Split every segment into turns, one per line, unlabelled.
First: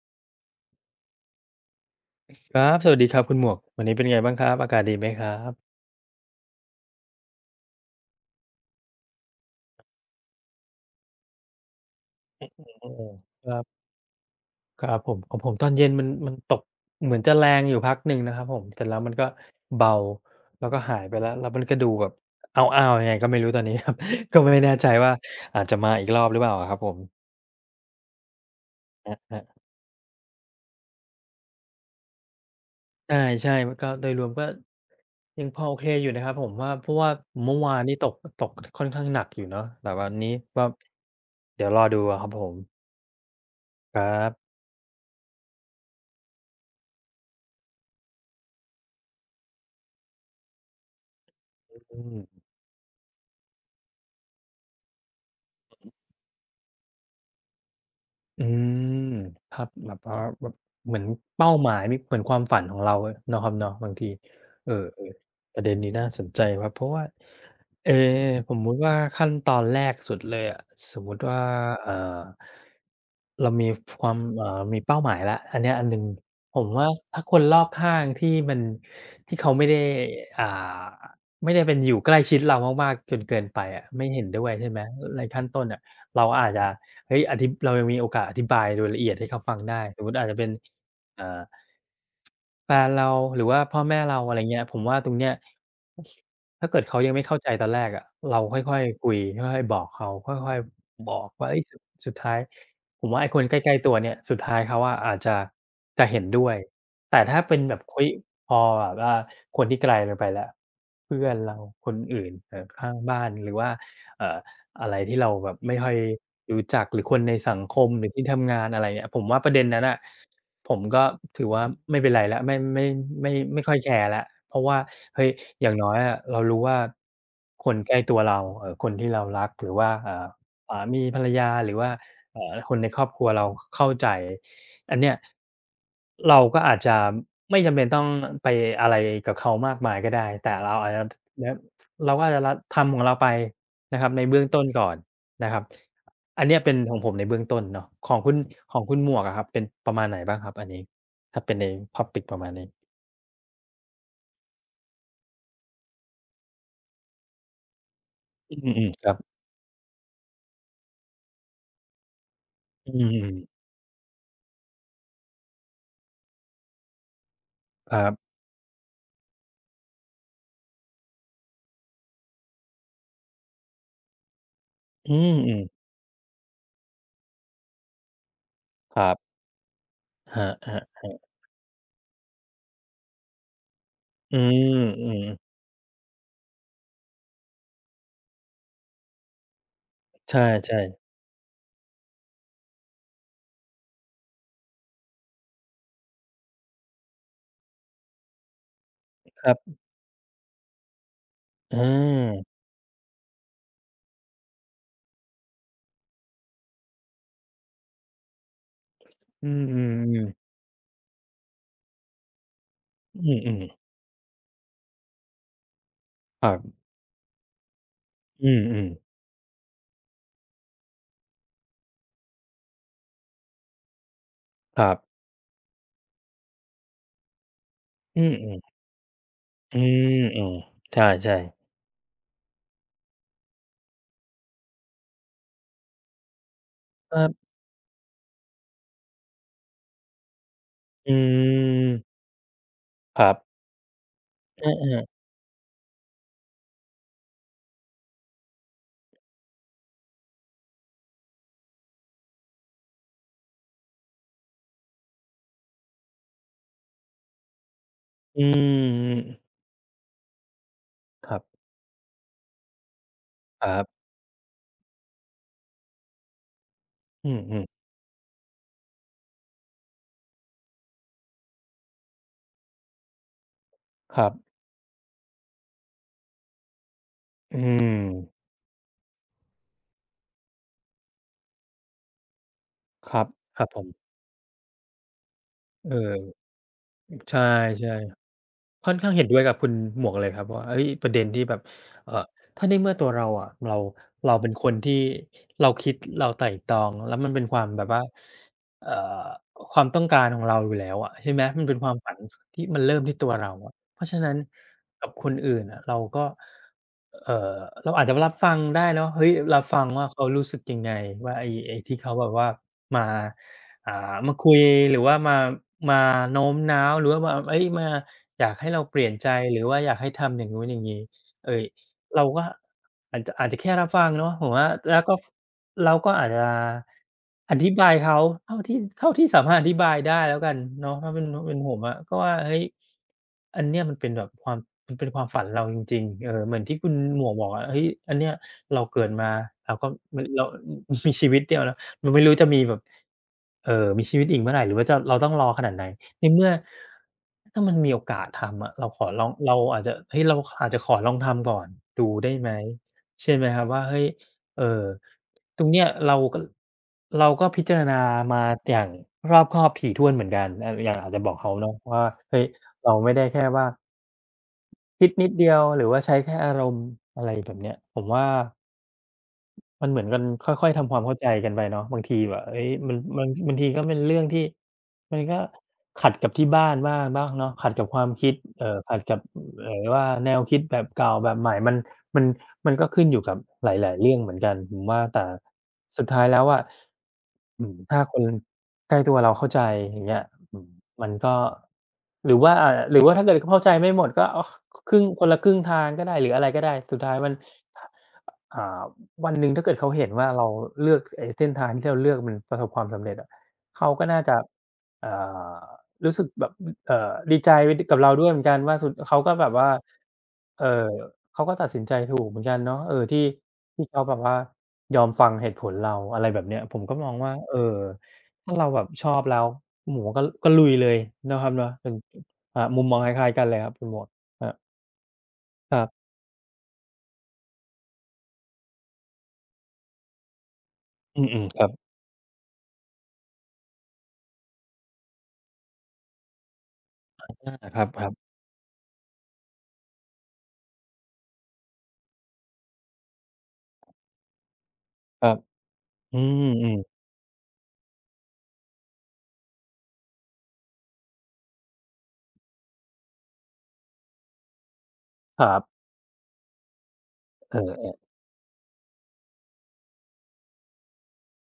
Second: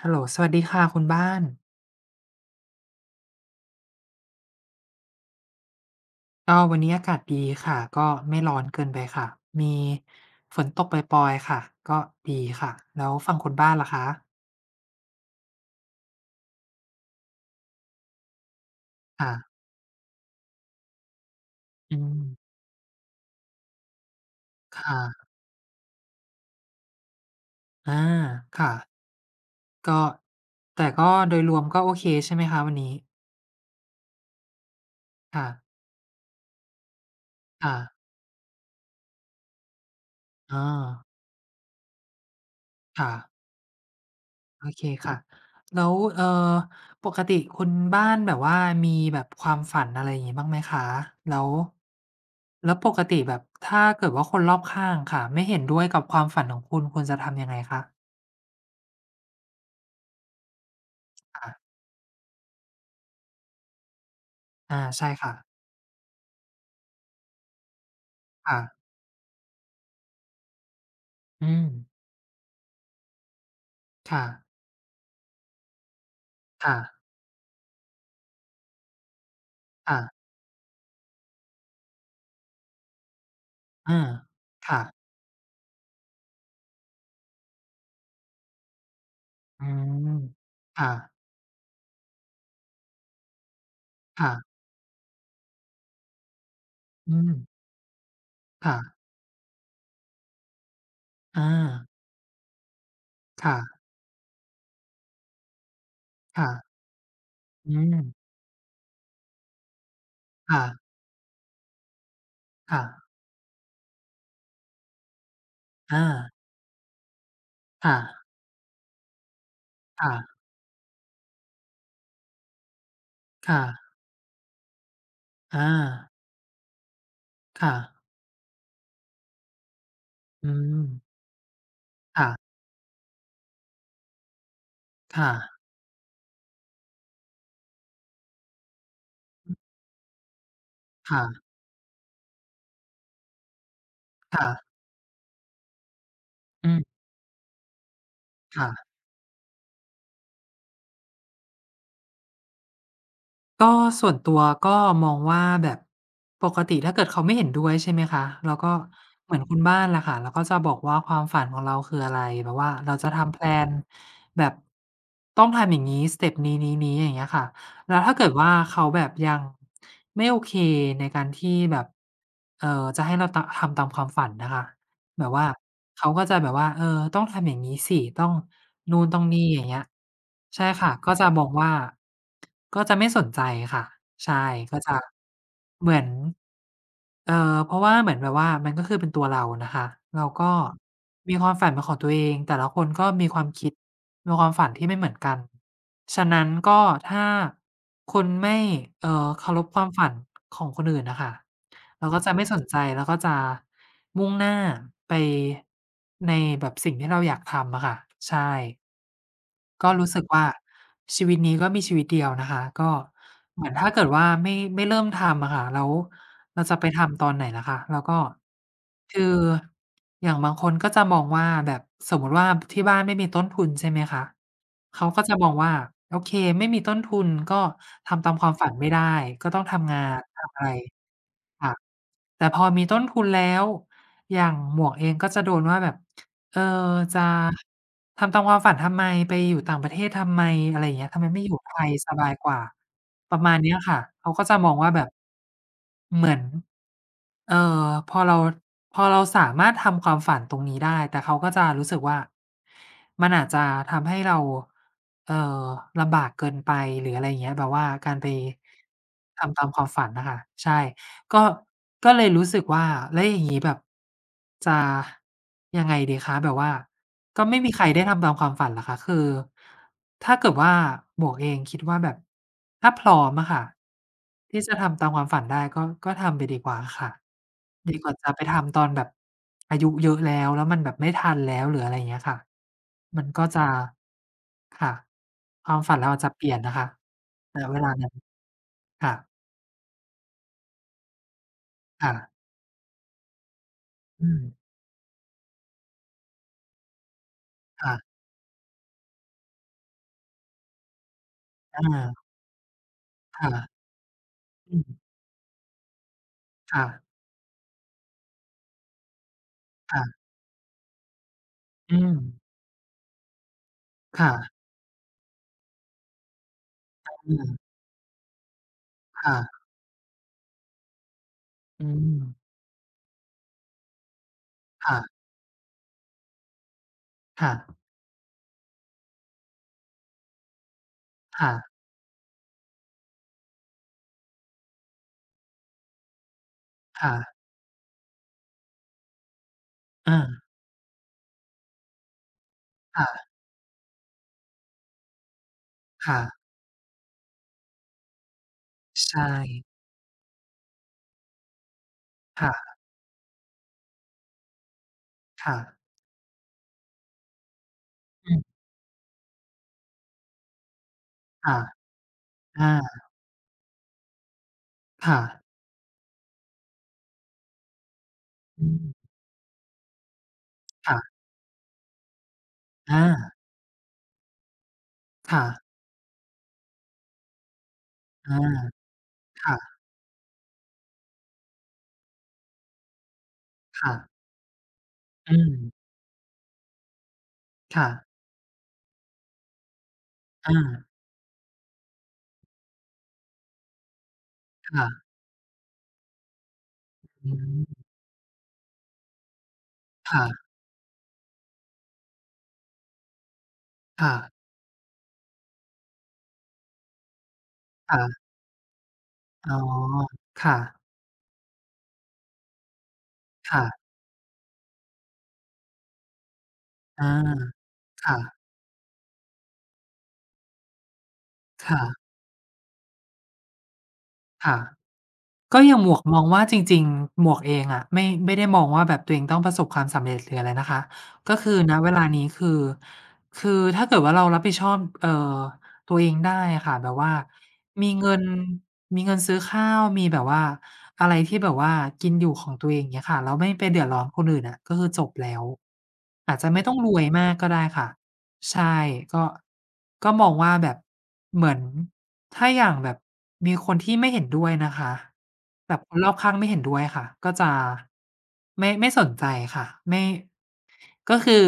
ฮัลโหลสวัสดีค่ะคุณบ้าน
ครับสวัสดีครับคุณหมวกวันนี้เป็นไงบ้างครับอากาศดีไหมครับ
ก็วันนี้อากาศดีค่ะก็ไม่ร้อนเกินไปค่ะ มีฝนตกปล่อยๆค่ะก็ดีค่ะ
โอ้โฮ
แล้วฝั่ง
ค
คุณ
รั
บ้าน
บ
ล่ะคะ
ครับผมของผมตอนเย็นมันตกเหมือนจะแรงอยู่พักหนึ่งนะครับผมเสร็จแล้วมันก็
ค่ะ
เบาแล้วก็หายไปแล้วมันก็ดู
อื
แบบ
ม
อ้าวๆยังไงก็ไม่รู้ตอนนี้ครับ ก็ไม่แน่
ค
ใจว่า
่ะ
อาจจะมาอีกรอบหรือเปล่าอะครับผม
อาค่ะ
ครับ
ก็แต่ก็โดยรวมก็โอเคใช่ไหมคะวันนี้
ๆใช่ๆมันก็โดยรวมก็ยั
ค่ะ
งพอโอเคอยู่นะครับผมว่าเพราะว่าเมื่อวา
ค่ะ
นนี่ตกค่อนข้างหนักอยู่เนาะแต่วันนี้ก็
อา
เดี๋ยวรอดูอะครับผม
ค่ะ
ครับ
โอเคค่ะแล้วอปกติคุณบ้านแบบว่ามีแบบความฝันอะไรอย่างงี้บ้างไหมคะแล้ว
อืม
แล้วปกติแบบถ้าเกิดว่าคนรอบข้างค่ะไม่เห็นด้วยกับความฝันของคุณคุณจะทำยังไงคะ
อืมครับแบบว่าแบบเหมือนเป้าห
ค่ะ
มายมีเหมือนความฝันของเราเนาะครับเนาะบางทีเออ
อาใช่ค่ะ
ๆประเด็นนี้น่าสนใจครับเพราะว่าเอสม
ค่ะ
มุติว่าขั้นตอนแรกสุดเลยอะสมมุติว่า
อืม
เอ่อเรามีฟความ
ค่ะ
มีเป้าหมายแล้วอันเนี้ยอันหนึ่งผม
ค่ะ
ว่าถ้าคนรอบข้างที่มันที่เขาไม่ได้
ค่ะ
อ่าไม่ได้เป็นอยู่ใกล้ชิดเรามากๆจนเกินไปอะ
อา
ไม่เห็นด้วยใช่ไหม
ค่ะ
ในขั้นต้นอะเราอาจจะ เฮ้ยอธิเรายังมีโอกาสอธิบายโดยละเอียดให้เขาฟัง
อื
ได้สมมุ
ม
ติอาจจะเป็น
ค่ะ
อ่าแฟนเราหรือว่าพ่อแม่เราอะไร
ค่ะ
เงี้ยผมว่าตรงเนี้ยถ้าเกิดเขายัง
อื
ไม่
ม
เข้าใจตอนแรกอะเราค่
ค่ะ
อยๆคุยค่อยๆบอกเขาค่อยๆบอก
อา
ว่าเฮ้ยสุดท้ายผมว่าไอ้คนใก
ค่ะ
ล้ๆตัวเนี่ยสุดท้ายเขาอะอาจจะจะเห็นด้
ค่ะ
วยแต่ถ้าเป็น
อื
แบบ
ม
เฮ้ยพอแบบว่าคนที่ไกลเราไปแล้ว
ค่ะ
เพื่อนเราคนอื่น
ค่ะ
ข้างบ้านหรือว่าเอ่อ อะไรที่เราแบบไม่ค่อย
อา
รู้จักหรือคนในสังคม
ค่ะ
หรือที่ทำงานอะไรเงี้ยผมว่าประเด็นนั้นน่ะ
ค่ะ
ผมก็ถือว่าไม่เป็นไรแล้วไม่
ค่ะ
ไม่ค่อยแคร์แล้วเพราะว่าเฮ้ยอ
อา
ย่างน้อยอะเรารู้ว่าค
ค่ะ
นใกล้ตัวเราคนที่เรารักหรือว่า
อืม
สามีภรรยาหรือว่า
ค่ะ
คนในครอบครัวเราเข้าใจอันเนี้ย
ค่ะ
เราก็อาจจะไม่จำเป็นต้องไปอะไรกับเขามากมายก็ได้แต่เราอาจจะ
ค่ะ
แล้วเราก็อาจจะทำของเราไป นะครับในเบื้อง
ค่ะ
ต้นก่อนนะครับอันเนี้ย
อื
เป็นขอ
ม
งผมในเบื้องต้นเนาะของคุณ
ค่ะ
หมวกอะครับเป็นประมาณไหนบ้างครับอันนี้ถ้าเป็นใน topic ประมาณนี้
ก็ส่วนตัวก็มองว่าแบบปกติถ้าเกิดเขาไม่เห็นด้วยใช่ไหมคะเรา
อื
ก็
มๆครับ
เหมือนคุณบ้านแหละค่ะเราก็จะบอกว่าความฝันของเราคืออะไรแบบว่า
อื
เราจะทำแพล
ม
นแบบต้องทำอย่างงี้สเต็ปนี้ๆๆอย่างเงี้ยค่ะ
ค
แล้ว
รั
ถ้าเกิ
บ
ดว่าเขาแบบยังไม่โอเคในการที่แบบเอ่อจะให้เราตะทำตามความฝันน่ะค่ะ
อื
แบบ
ม
ว่า
ๆ
เขาก็จะแบบว่าเออต้องทำอย่างงี้สิต้อง
ค
นู่น
รั
ต้อง
บ
นี่อย่างเงี้ย
ครับ
ใช่ค่ะ
ครั
ก็จะ
บ
มองว่าก็จะไม่สนใจค่ะ
ๆ
ใช่
อื
ก็จะ
มๆ
เหมือนเอ่อเพราะว่าเหมือนแบบว่ามันก็คือเป็นตัวเรานะคะเรา
ใช
ก็
่ๆ
มีความฝันเป็นของตัวเองแต่ละคนก็มีความคิดมีความฝันที่ไม่เหมือนกันฉะนั้นก็ถ้าคุณไม่เอ่อ
ค
เคา
รั
รพค
บ
วามฝันของคนอื่นน่ะค่ะ เราก็จะไม่
อา
สนใจเราก็จะมุ่งหน้าไปในแบบสิ่งที่เราอยากทำอะค่ะใช่
อื
ก็รู้สึก
มๆ
ว่า
ๆ
ชีวิตนี้ก็มีชีวิตเดียวนะคะก็
อืม
เหมือนถ้า
ๆ
เกิดว่าไม่เริ่มทำอะค่ะแล้ว
ครั
เราจะ
บ
ไปทำตอนไหนล่ะคะแล้วก็
อืมๆ
คืออย่างบางคนก็จะมองว่าแบบสมมุติว่าที่บ้านไม่มีต้นทุนใช่ไหมคะ
ครั
เขา
บ
ก็จะมองว่าโอเคไม่มีต้นทุนก็
อื
ทำตามความฝัน
ม
ไม่ได้ก็ต้อง
ๆอื
ทำงาน
ม
ทำอะไร
ๆใช่ๆ
ค่ะ แต่พอมีต้นทุนแล้วอย่างหมวกเองก็จะโดนว่าแบบเออ
ค
จะ
รับ
ทำตามความฝันทำไมไปอยู่ต่างประเทศทำไมอะไรอย่างเงี้ย
อื
ทำไมไม่อยู่ไทยส
ม
บายกว่า
ครั
ประมาณ
บ
เนี้ยค่ะเขาก็จะ
เ
มองว่าแบบ
ออ
เหมือนเอ่อพอเราพอเราสามารถทำความฝันตรงนี้ได้แต่เขาก็จะรู้สึกว่ามันอาจจะทำให้เราเอ่อลำบากเกินไปหรืออะไรอย่างเงี้ยแบบว่าการไป
ๆอืม
ทำตามความฝันน่ะค่ะใช่
ครั
ก็
บ
ก็เลยรู้สึกว่าแล้วอย่างงี้
ค
แบ
รั
บ
บ
จะยังไงดีคะแบบว่า
อื
ก็ไม่มี
ม
ใครได้ทำตามความฝันเหรอคะคือถ้าเกิดว่าหมวกเองคิดว่าแบบถ้าพร้อมอะค่ะ
ครับ
ที่จะทำตามความฝันได้ก็ทำไปดีกว่าค่ะ
อืม
ดีกว่าจะไปทำตอนแบบอายุเยอะแล้วแล้วมันแบบไม่ทันแล้วหรืออะไรอย่างเงี้ยค่ะ
ครั
มั
บ
นก็
ค
จะ
รับผม
ค่ะความ
เอ
ฝันเราอาจจะเป
อ
ลี่ยนนะคะ
ใช่
ณเวลานั้น
ๆค่อนข้า
ค่ะ
งเห็นด้วยกับคุณหมวกเลยครับว่าเฮ้ยประเด็นที่แบบเอ่
ค่ะ
อถ้าในเมื่อตัวเราอะเรา
อื
เรา
ม
เป็นคนที่เราคิดเราไตร่ตรองแล้วมันเป็นความแบบ
ค่ะ
ว่าเอ่อความต้องการของเราอยู่แล้วอะใช่ไหมมันเป็น
อา
ความฝันที่มันเริ่มที่ตัวเรา
ค่ะ
อะเพราะฉะนั้น
อืม
กับคนอื่นอะเราก็
ค่ะ
เอ่อเราอาจจะรับฟังได้เนาะเฮ้ยรับฟังว่า
ค่ะ
เขารู้สึกยังไงว่าไอ้
อื
ที่
ม
เขาแบบว่ามา อ่า
ค่ะ
มาคุยหรือว่ามาโน้มน้าวหรือว่า
อื
มาเฮ้ย
ม
มาอยากให้เราเปลี่ยนใจหรื
ค่ะ
อว่าอยากให้ทำอย่างนู้นอย่างงี้เอ่ย
อื
เราก็
ม
อาจจะแค่รับฟังเนาะผมว่าแล้วก็
ค่ะ
เราก็อาจจะอ
ค่ะ
ธิบายเขาเท่าที่สามารถอธิบายได้แล้วกันเนาะถ้าเป็นถ้า
ค่ะ
เป็นผมอะก็ว่าเฮ้ยอันเนี้ยมันเป็นแบบความมันเป็นความฝันเราจริงๆเออเหมือนที่คุณ
ค่ะ
หมวกบอกอะเฮ้ยอันเนี้ยเราเกิดมาเราก็
อา
มันเรา มีชีวิตเดียวนะ มันไม่รู้จะมีแบบ
ค่ะ
เอ่อมีชีวิตอีกเมื่อไรหรือว่าจะเราต้องรอขนาดไหน
ค่ะ
ในเมื่อถ้ามันมีโอกาสทำอะเราขอล
ใช่
องเราอาจจะเฮ้ยเราอาจจะขอลองทำก่อนดูได้ไหม
ค่ะ
ใช่ไหมครับว่าเฮ้ยเอ่อ
ค่ะ
ตรงเนี้ยเราก็พิจารณา
อื
มา
ม
อย่างรอบคอบถี่ถ้วนเหมือนกันอาอย่างอาจจะบอกเขา
ค่ะ
เนาะว่าเฮ้ยเรา
อา
ไม่ได้แค่ว่าคิด
ค่ะ
นิดเดียวหรือว่าใช้แค่อารมณ์อะไรแบบเนี้ยผมว่า
อืม
มันเหมือนกันค่อยๆทำความเข้า
ค่ะ
ใจกันไปเนาะบางทีแบบเฮ้ยมัน
อา
บางทีก็เป็นเรื่องที่มันก็
ค่ะ
ขัดกับที่บ้านบ้างเนาะขัดกับความคิด
อา
ขัดกับ
ค่ะ
ว่าแนวคิดแบบเก่าแบบใหม่มันมันก็ขึ้นอยู่กับหลา
ค่ะ
ยๆเรื่องเหมือนกันผมว่าแต่
อืม
สุดท้ายแล้วอะอืม
ค่ะ
ถ้าคนใกล้ตัวเราเข้าใจอย่างเงี้ย
อา
อืมมันก็หรือว่าหรือว่าถ้าเกิดเข้าใจไม่หมดก็เอาครึ่ง
ค่ะ
คนละครึ่งทางก็ได้หรืออะไรก็ได้สุดท้าย
อื
มัน
ม
อ่าวันหนึ่งถ้าเกิดเขาเห็นว่าเรา
ค่ะ
เลือกไอ้เส้นทางที่เราเลือกมันประสบความสำเร็จอะเขาก็
ค่ะ
น่าจะเอ่อรู้สึกแบบดีใจไปดกับเราด้ว
ค่ะ
ยเหมือนกันว่าสุดเขาก็แบ
อ๋
บ
อ
ว่า
ค่ะ
เอ่อเขาก็ตัดสินใจถูกเหมือนกันเนาะเออที่
ค่ะ
เขาแบบว่ายอมฟังเหตุผลเราอะไรแบบเนี้ยผมก็มอ
อา
งว่า
ค่ะ
ถ้าเราแบบชอบแล้วโอ้โฮก็ลุยเลยนะครับเนาะเป็น
ค่ะ
อ่ามุมมองคล้ายๆกันเลยครับคุณหมวกครับ
ค่ะ ก็อ
ค
ย่าง
รั
หมวก
บ
มองว่าจริงๆหมวกเองอะไม่ได้มองว่าแบบตัวเองต้องประสบความสำเร็จหรืออะไรนะคะ
อื
ก็
ม
คื
ๆ
อ
ครับ
ณเวลานี้คือคือถ้าเกิดว่าเรารับผิดชอบตัวเองได้อะค่ะแบบว่า
อาครั
มี
บๆคร
เงินมีเงินซื้อข้าวมีแบบว่าอะไรที่แบบว่ากินอยู่ของตัวเองอย่างเงี้ยค่ะแล้วไม่ไปเดือดร้อนคนอื่นอะก็คือจบ
ั
แล้
บ
ว
อื
อาจจะไม่ต้องรว
ม
ยมากก็ได้ค่ะ ใช่ก็ก็มองว่าแบบเหมือนถ้าอย่างแบบมีคนที่ไม่เห็นด้วยนะคะ
ครั
แบ
บ
บคนรอบข้างไม่เห็นด้วยค่ะก็จะ
เออ
ไม่สนใจค่ะไม่ก็คือ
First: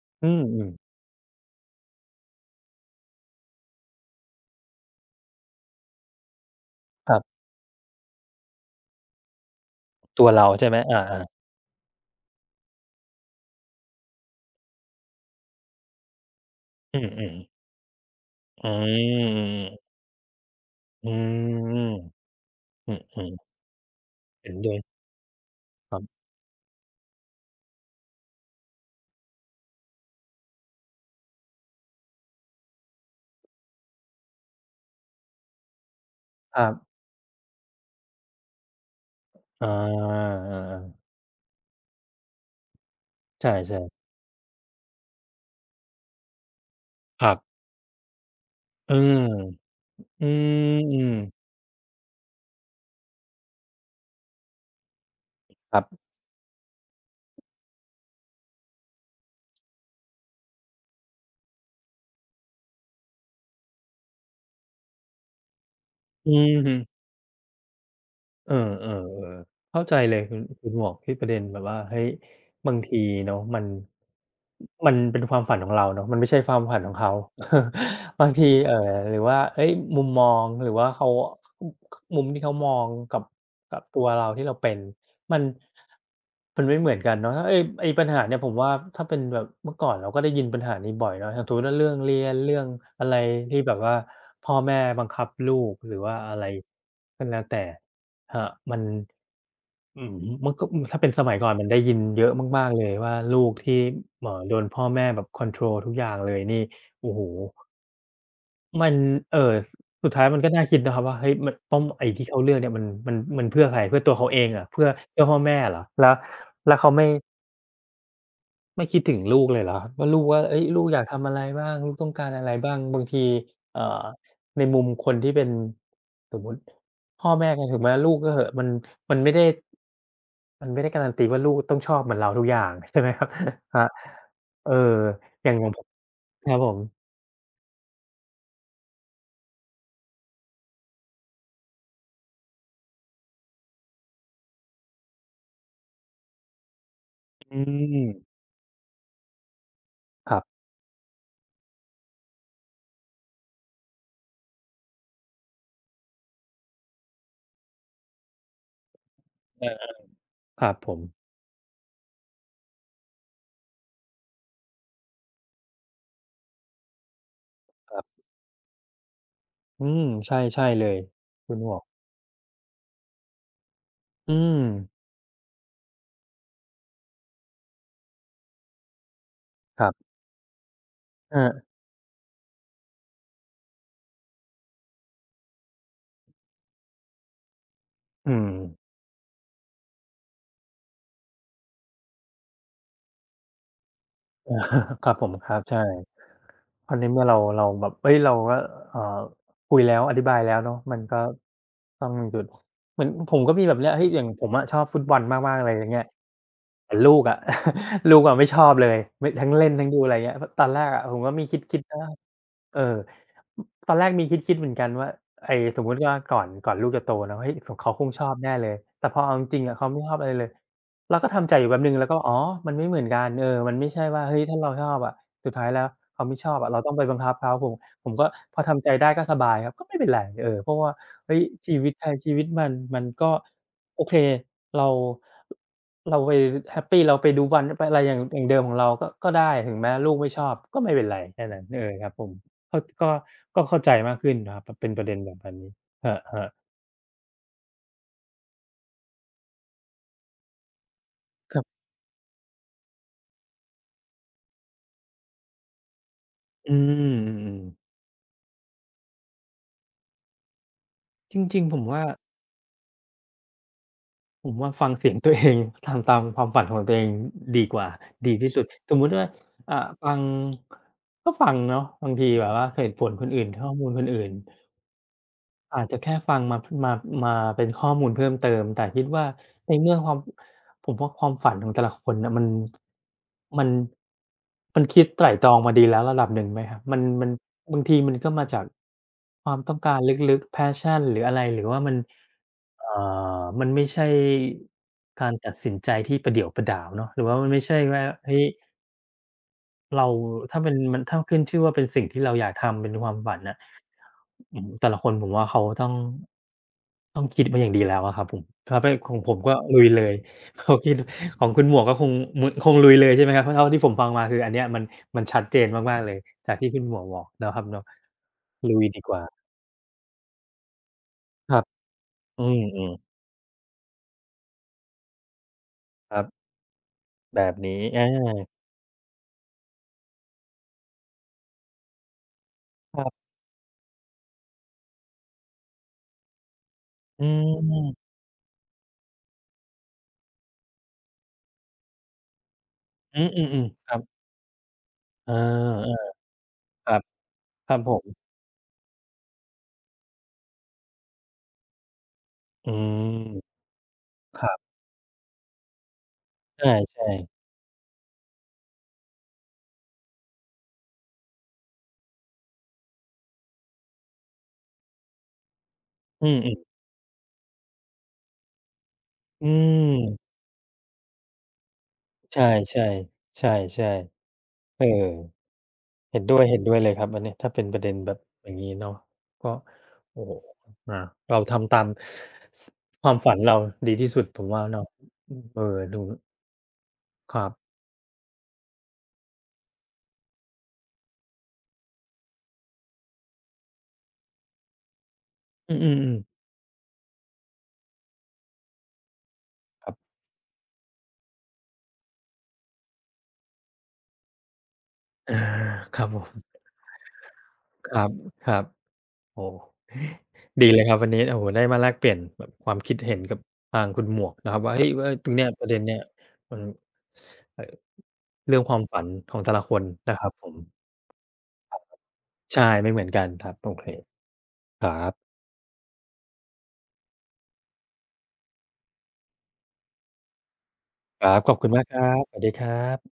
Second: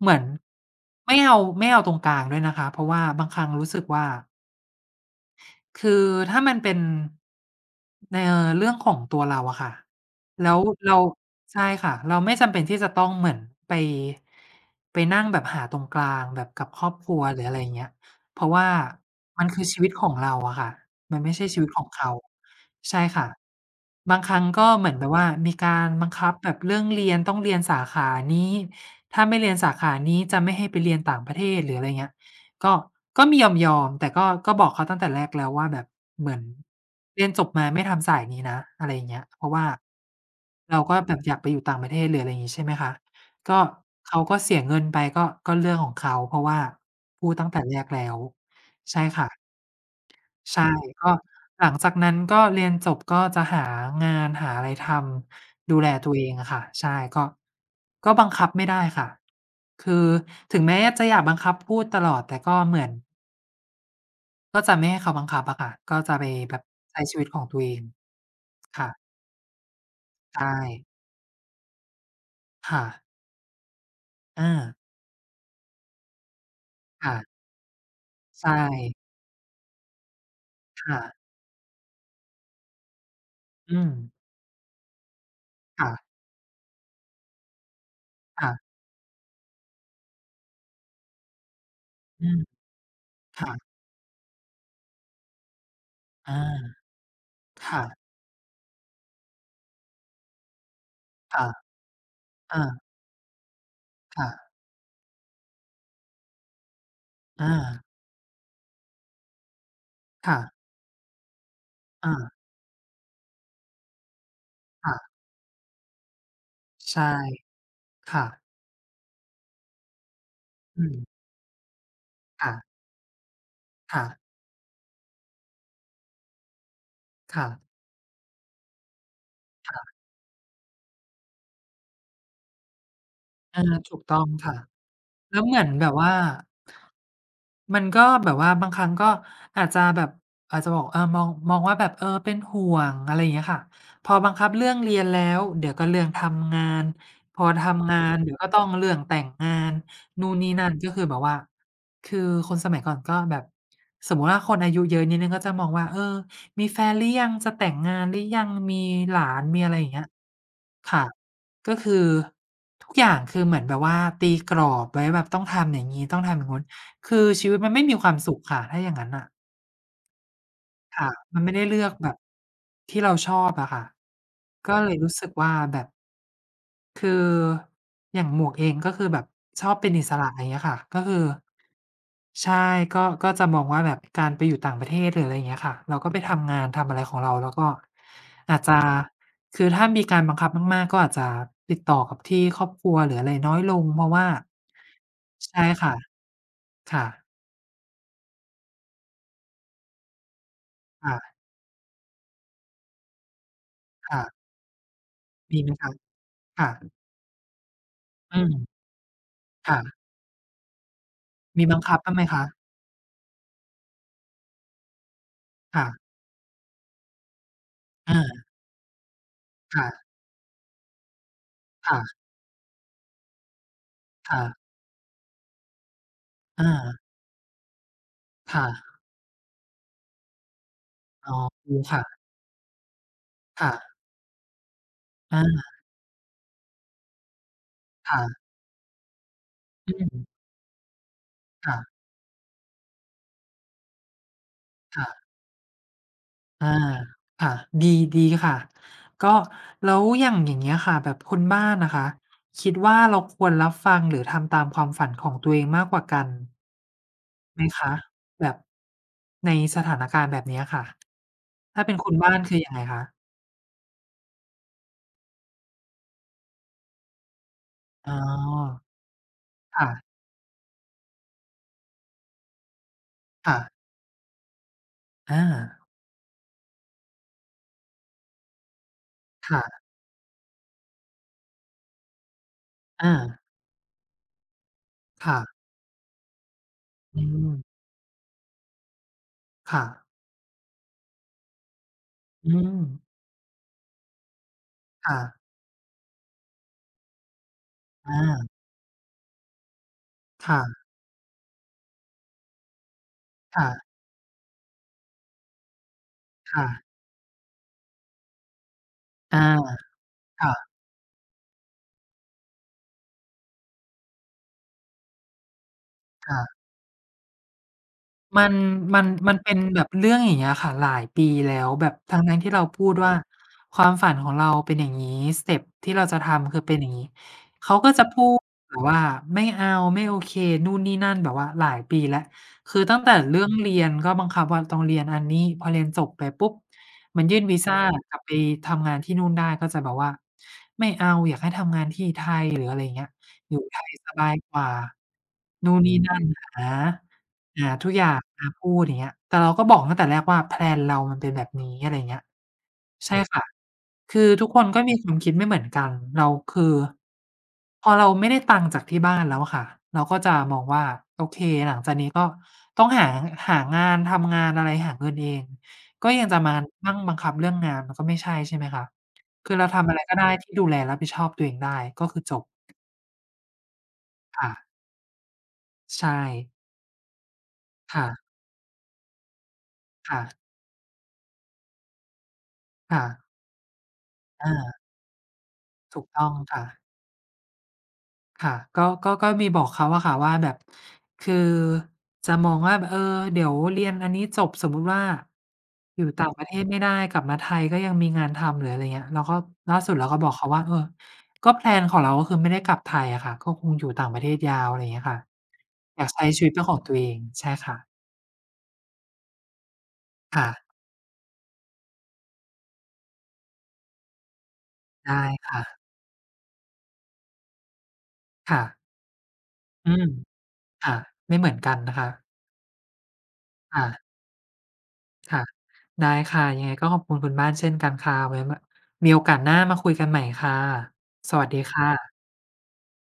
เหมือ
ๆ
น
อืมๆ
ไม่เอาไม่เอาตรงกลางด้วยนะคะเพราะว่าบางครั้งรู้สึกว่า คือถ้ามันเป็น
ครับ
ในเรื่องของตัวเราอะค่ะ
ตัวเรา
แล้ว
ใช่ไหม
เรา
อาๆ
ใช่ค่ะเราไม่จำเป็นที่จะต้องเหมือนไปไปนั่งแบบหาตรงกลางแบบกับครอบ
อื
ครัว
ม
หรือ
ๆ
อะไรอย่างเงี้ยเพราะ
อื
ว่ามันคือชีวิต
ม
ของเราอะค่ะ
อื
มันไม่ใช่ชีวิตข
ม
องเขา
อื
ใช่ค่ะ
ม
บางครั้
ๆ
ง
เห็น
ก็
ด้วย
เหมือนแบบว่ามีการ
ครั
บัง
บ
คับแบบเรื่องเรียนต้องเรียนสาขานี้ถ้าไม่เรียนสาขานี้จะไม่ให้ไปเรียนต่างประเทศหรืออะไรเงี้ย ก็มียอมแต่ก็บอกเขาตั้งแต่แรกแล้วว่าแบบเหมือน
ครับ
เรียนจบมาไม่ทำสายนี้นะอะไรอย่างเงี้ยเพราะ
อ
ว่า
า
เราก็
ๆๆ
แบบอยากไปอยู่ต่างประเทศหรืออะไรอย่างงี้ใช่ไหมคะก็
ใช่ๆ
เขาก็เสียเงินไปก็เรื่องของเขาเพราะว่า
ค
พู
รั
ดตั้ง
บ
แต่แรกแล้ว
เออ
ใช่ค่ะ
อื
ใช่ก็
มๆ
หลังจากนั้นก็เรียนจบก็จะหางานหาอะไรทำ
ค
ดู
รั
แล
บ
ตัวเองอะค่ะใช่ก็ก็บังคับไม่ได้ค่ะคือถึงแม้จะอยากบังคับพูดตลอดแต่ก็เหมือน ก็จะไม่ให้เขาบังคับอะค่ะก็จะไป
อื
แบ
อ
บ
ฮึ
ใช้ชีวิตของตัวเอง
เออ
ค่ะ
ๆๆเข้าใจเลยคุณ
ใช่
คุณหมวกที่ประเด็นแบบว่าเฮ้ยบาง
ค่ะ
ทีเนาะ
อา
มันเป็นความฝันของเราเนาะมันไม่ใช่ความฝันของเขา
ค่ะ
บางที
ใช่
หรือว่าเฮ้ยมุมมองหรือว่า
ค่ะ
เขาอมุมที่เขามองกับกั
อื
บ
ม
ตัวเราที่เราเป็นมัน
ค่ะ
มันไม่เหมือนกันเนาะไอ้ปัญหาเนี่ยผ
ค่ะ
มว่าถ้าเป็นแบบเมื่อก่อนเราก็ได้ยินปัญหานี้บ่อยเนาะอย่างสมมุติว่าเรื่องเรี
อื
ยน
ม
เรื่องอะไร
ค่ะ
ที่แบบว่าพ่อแม่บังคับลูกหรือว่าอะ
อา
ไรก็แล้วแต่
ค่ะ
ครับมันอืมมันก็ถ้าเป็นสมัยก่อนมัน
ค่ะ
ได้ยินเยอะ
อา
มากๆเลยว่าลูกที่
ค่ะ
โดนพ่อแม่แบบคอนโทรลทุกอย่างเลยนี่โอ้โฮ
อา
มันเอ่อสุดท้ายมั
ค่ะ
นก็น่าคิดนะครับว่าเฮ้ยมันต้องไอ้
อา
ที่เขาเลือกเนี่ยมันมันเพื่อใครเพื่อตัวเขาเองเหรอ
ค่ะ
เพื่อพ่อแม่เหรอแล้วแล้วเขา
ใช่
ไม่
ค่ะ
ไม่คิดถึงลูกเลยเหรอครับว่าลูกว่าเฮ้ยลู
อื
ก
ม
อยากทำอะไรบ้างลูกต้องการอะไรบ้าง
ค่ะ
บางทีเอ่อ
ค่ะ
ในมุมคนที่เป็นสมมุติพ่อ
ค่ะ
แม่กันถึงแม้ลูกก็เหอะมันไม่ได้
ค่ะ
มันไม่ได้การันตีว่าลูกต้องชอบเหมือนเราทุกอย่าง ใช่ไหมครับ
เออ
ครับ
ถูกต้องค่ะ
เออ
แล้ว
อย่า
เห
ง
มื
ข
อน
องผ
แบ
ม
บว่า
ครับผม
มันก็แบบว่าบางครั้งก็อาจจะแบบอาจจะบอกเออมองว่าแบบเออเป็นห่วงอะไรอย่างเงี้ยค่ะพอบังคับเรื่องเรียนแล้วเดี๋ยวก็เรื่องทำงานพอ
อื
ทำงา
ม
นเดี๋ยวก็ต้องเรื่องแต่งงานนู่
ค
น
รั
นี่
บ
นั่นก็คือแบบว่าคือคนสมัยก่อนก็แบบสมมุติว่าคนอายุเยอะนิดหนึ่งก็จะมองว่าเออมีแฟนหรือยังจะแต่งงานหรือยังมีหลานมี
เออ
อะไรอย่างเงี้ย
ครับผม
ค่ะก็คือทุกอย่างคือเหมือนแบบว่าตีกรอบไว้แบบต้องทำอย่างงี้ต้องทำอย่างนู้นคือชีวิตมันไม่
ค
มี
รั
ความ
บ
สุขค่ะถ้าอย่างงั้นน่ะ
อืมใช่ใช่เลย
ค่ะมัน
คุ
ไม่
ณ
ได้
หมว
เลื
ก
อกแบบที่เราชอบอะค่ะ
อืม
ก็เลยรู้สึกว่าแบบคืออย่างหมวกเองก็คือแบบชอบ
ครั
เป็นอิ
บ
สระอย่างเงี้ยค่ะก็คือ
อา
ใช่ก็จะมองว่าแบบการไปอยู่ต่างประเทศหรืออะไรอย่างเงี้ยค่ะเราก็ไปทำงานทำอะไรของเราแล้วก็
อืม
อาจจะคือถ้ามีการบังคับมากๆก็อาจจะติดต่อกับที่ครอบครัวหรืออะไรน้อยลงเพราะว่า
ครับผมครับ
ใช่
ใช่
ค่ะ
เพราะใน
ค่ะ
เมื่อเราแบบเฮ้ยเราก็เอ่อคุยแล้วอธิบายแล้วเนาะมันก็
ค่ะ
ต้องมีจุดเหมือนผมก็มีแบบเนี้ยเฮ้ยอ
ค่ะ
ย่างผมอะชอบฟุตบอลมากๆ
มี
อะ
ไหม
ไรอย่าง
คะ
เงี้ย
ค่ะ
แต่ลูกอะ ลูก
อื
อะไม่ชอบ
ม
เลยไม่ทั้งเล่น
ค่ะ
ทั้งดูอะไรเงี้ยตอนแรกอะผมก็มีค
มีบั
ิ
ง
ดๆ
คั
นะ
บบ้างไหมคะ
เออตอนแรกมีคิดๆเหมือนกันว่าไอ้สมมุติ
ค่ะ
ว่าก่อนลูกจะโตเนาะเฮ้ยสเขาคงช
อา
อบแน่เลยแต่พอเอาจริงๆอะเขาไม่
ค่ะ
ชอบอะไรเลยเราก็ทำใจอยู่แป๊บหนึ่งแล้วก็
ค่ะ
อ๋อมันไม่เหมือนกันเออมันไม่ใช่ว่าเฮ้ย
ค่ะ
ถ้าเราชอบอะ สุดท้ายแล้วเขาไม่ชอบ
อา
อะเราต้องไปบังคับเขาผมก็พอ
ค่ะ
ทำใจได้ก็สบายครับก็ไม่เป็นไรเออเพราะว่า
อ๋อ
เฮ้ยชี
รู้
วิตใคร
ค่ะ
ชีวิตมันมันก็
ค่ะ
โอเคเรา
อา
เราไปแฮปปีเราไปดูบอลไปอะไรอย่าง
ค่ะ
เดิมของเราก็ก็ได้ถึงแม้
อื
ลูก
ม
ไม่ชอบก็ไม่เป็นไรแค่นั้นเออ
ค่ะ
ครับผมก็ก็เข้าใจมากขึ้นนะครับเป็นประเด็น
ค่ะ
แบบอันนี้ครั
อา
บ
ค่ะดีดีค่ะก็แล้วอย่างเงี้ยค่ะแบบคุณ
ๆครั
บ้าน
บ
น่ะคะคิดว่าเราควรรับฟังหรือทำตามความฝันของตัวเองมากกว่ากัน
อืม
ไหม
ๆๆ
คะแบบในสถานการณ์แบบเนี้ยค่ะ
จริงๆผม
ถ้าเป็น
ว่า
คุณบ้านคือยังไงคะ
ผมว่าฟังเสียงตัวเอง ทำตามความฝันของตัวเองดีกว่า
อ๋
ดีที่สุด
อ
สมมุติว่าอ่า
ค่ะ
ฟังก็ฟังเนาะบางทีแบบว่าเหตุผลคนอื่น
ค่ะ
ข้อมูลคนอื่น
อา
อาจจะแค่ฟังมามาเป็นข้อมูลเพิ่มเติมแต่คิดว่าใน
ค่ะ
เมื่อความผมว่าความฝันของแต่ละคนน่ะมัน
อา
มันมันคิดไตร่
ค่ะ
ตรองมาดีแล้วระดับหนึ่งไหมครับมัน
อื
มัน
ม
บางทีมันก็มาจากความต้อง
ค่ะ
การลึกๆ passion หรืออะไรหรือว่ามัน
อืม
เอ่มันไม่ใช่
ค่ะ
การตัดสินใจที่ประเดี่ยวประดาวเนาะหรือว่ามันไม่ใช่ว่าเฮ้ย
อา
เราถ้าเป็น
ค่ะ
มันถ้าขึ้นชื่อว่าเป็นสิ่งที่เราอยากทำเป็นความฝันน่ะ
ค่ะ
อืมแต่ละคนผมว่าเขาต้อง
ค่ะ
คิดมาอย่างดีแล้วอะครับผมถ้าเป็นของผม
อา
ก็ลุยเลย
ค่ะ
เขาคิดของคุณหมวกก็คงมึนคงลุยเลยใช่ไหมครับเพราะเท่าที่ผมฟังมาคืออันเนี้ยมันชัดเจนมากๆเลยจาก
ค่ะ
ที่คุณหมวกบอกนะครับเนาะ
มัน
ลุย
มั
ดี
น
กว่า
มันเป็นแบบเรื่องอย่างเงี้ยค่ะหลายปี
ค
แล้
รับ
วแบบทั้งๆ
อื
ที่เราพู
ม
ดว่า
ๆ
ความฝันของเราเป็นอย่างงี้สเต็ปที่เรา
ค
จะ
รับ
ทำคือเป็นอย่างงี้
แบบ
เขา
นี้
ก็จะ
อา
พูดแบบว่าไม่เอาไม่โอเคนู่นนี่นั่นแบบว่าหลายปีแล้วคือ
ค
ตั้ง
รั
แต่
บ
เรื่องเรียนก็บังคับว่าต้องเรียนอันนี้พอเรียนจบไปปุ๊บมั
อื
นยื่นวีซา
ม
กลับไปทำงานที่นู่นได้ก็จะแบบว่าไม่เอาอยากให้ทำงานที่ไทยหรืออะไรอย่างเงี้ย
อืมอื
อยู่
ม
ไท
ๆค
ย
รับ
สบายกว่า
อา
นู่นนี่
เ
นั่นหา
ครับ
อ่า
ครับ
ทุ
ผ
กอย่าง
ม
อาพูดอย่างเงี้ยแต่เราก็บอกตั้งแต่แรกว่าแพลนเรามันเป็นแบบนี้อะไรอย่างเงี้ย
อืม
ใช่ค่ะคือ
ค
ทุ
รั
กคน
บ
ก็มีความคิดไม่เหมือนกันเราคือ
ใช่ๆ
พอเราไม่ได้ตังค์จากที่บ้านแล้วอะค่ะเราก็จะมองว่าโอเคหลังจากนี้ก็ต้องหางานทำงานอะไรหาเงินเองก็ยั
อื
ง
ม
จะมา
ๆ
นั่งบังคับเรื่องงานมันก็ไม่ใช่ใช่ไหมคะ
อื
คือเราทำอะไร
ม
ก็ได้ที่ดูแลรับผิดชอบตัวเองได้ก็คือจ
ใช่
บ
ๆใช่
ค่ะ
ๆเออ
ใช่
เห็นด้วยเห็นด้วยเลยครับอันเนี้ยถ้าเป็นประเด็น
ค่ะ
แบบอย่างงี้เนาะก็
ค่ะ
โอ้โฮอาเราทำตามส
ค่ะ
ความฝันเราดีที่สุดผม
อา
ว่าเนาะอืมเออดู
ถูกต้องค่ะ
ครับ
ค่ะก็มีบอกเขาอะค่ะว่าแบบคือจะมองว่าแบบเออเดี๋ยวเรียนอันนี้จบสมมุติว่า
อื
อยู่
อ
ต่าง
ๆๆ
ประเทศไม่ได้กลับมาไทยก็ยังมีงานทำหรืออะไรเงี้ยเราก็ล่า
ค
สุ
รั
ดเรา
บ
ก็บอกเขาว่าเออก็แพลนของเราก็คือไม่ได้กลับไทยอะค่ะก็คงอยู่ต่างประเทศยาวอะไรเงี้ยค่ะ
อาค
อ
รั
ยา
บ
ก
ผ
ใช้ชี
ม
วิตเป็นของตัวเองใช่
ค
ค่ะ
รับครับ โอ้
ค่ะ
ดีเลยครับวันนี้โอ้โหได้มาแลกเปลี่ยนแบบความคิดเห็นกับทางคุณหมวกนะครับว่าเฮ้ยว่า
ได้
ตรงเนี้ยประเด็น
ค่ะ
เนี้ยมันเอ่อเรื่อ
ค่ะ
งความฝันของแต่ละคน
อืม
นะครับผม
ค่ะไม่เหมือนกันนะคะ
ใช่ไม่เหมือนกันครับโอเค
ค่ะ
ครับ
ค่ะได้ค่ะยังไงก็ขอบคุณคุณบ้านเช่นกันค่ะไว้มามีโอกาสหน้ามาคุยกันใหม่ค่ะ
ครั
ส
บ
วั
ข
ส
อบ
ดี
คุณมากครั
ค่ะ
บสวัสดีครับ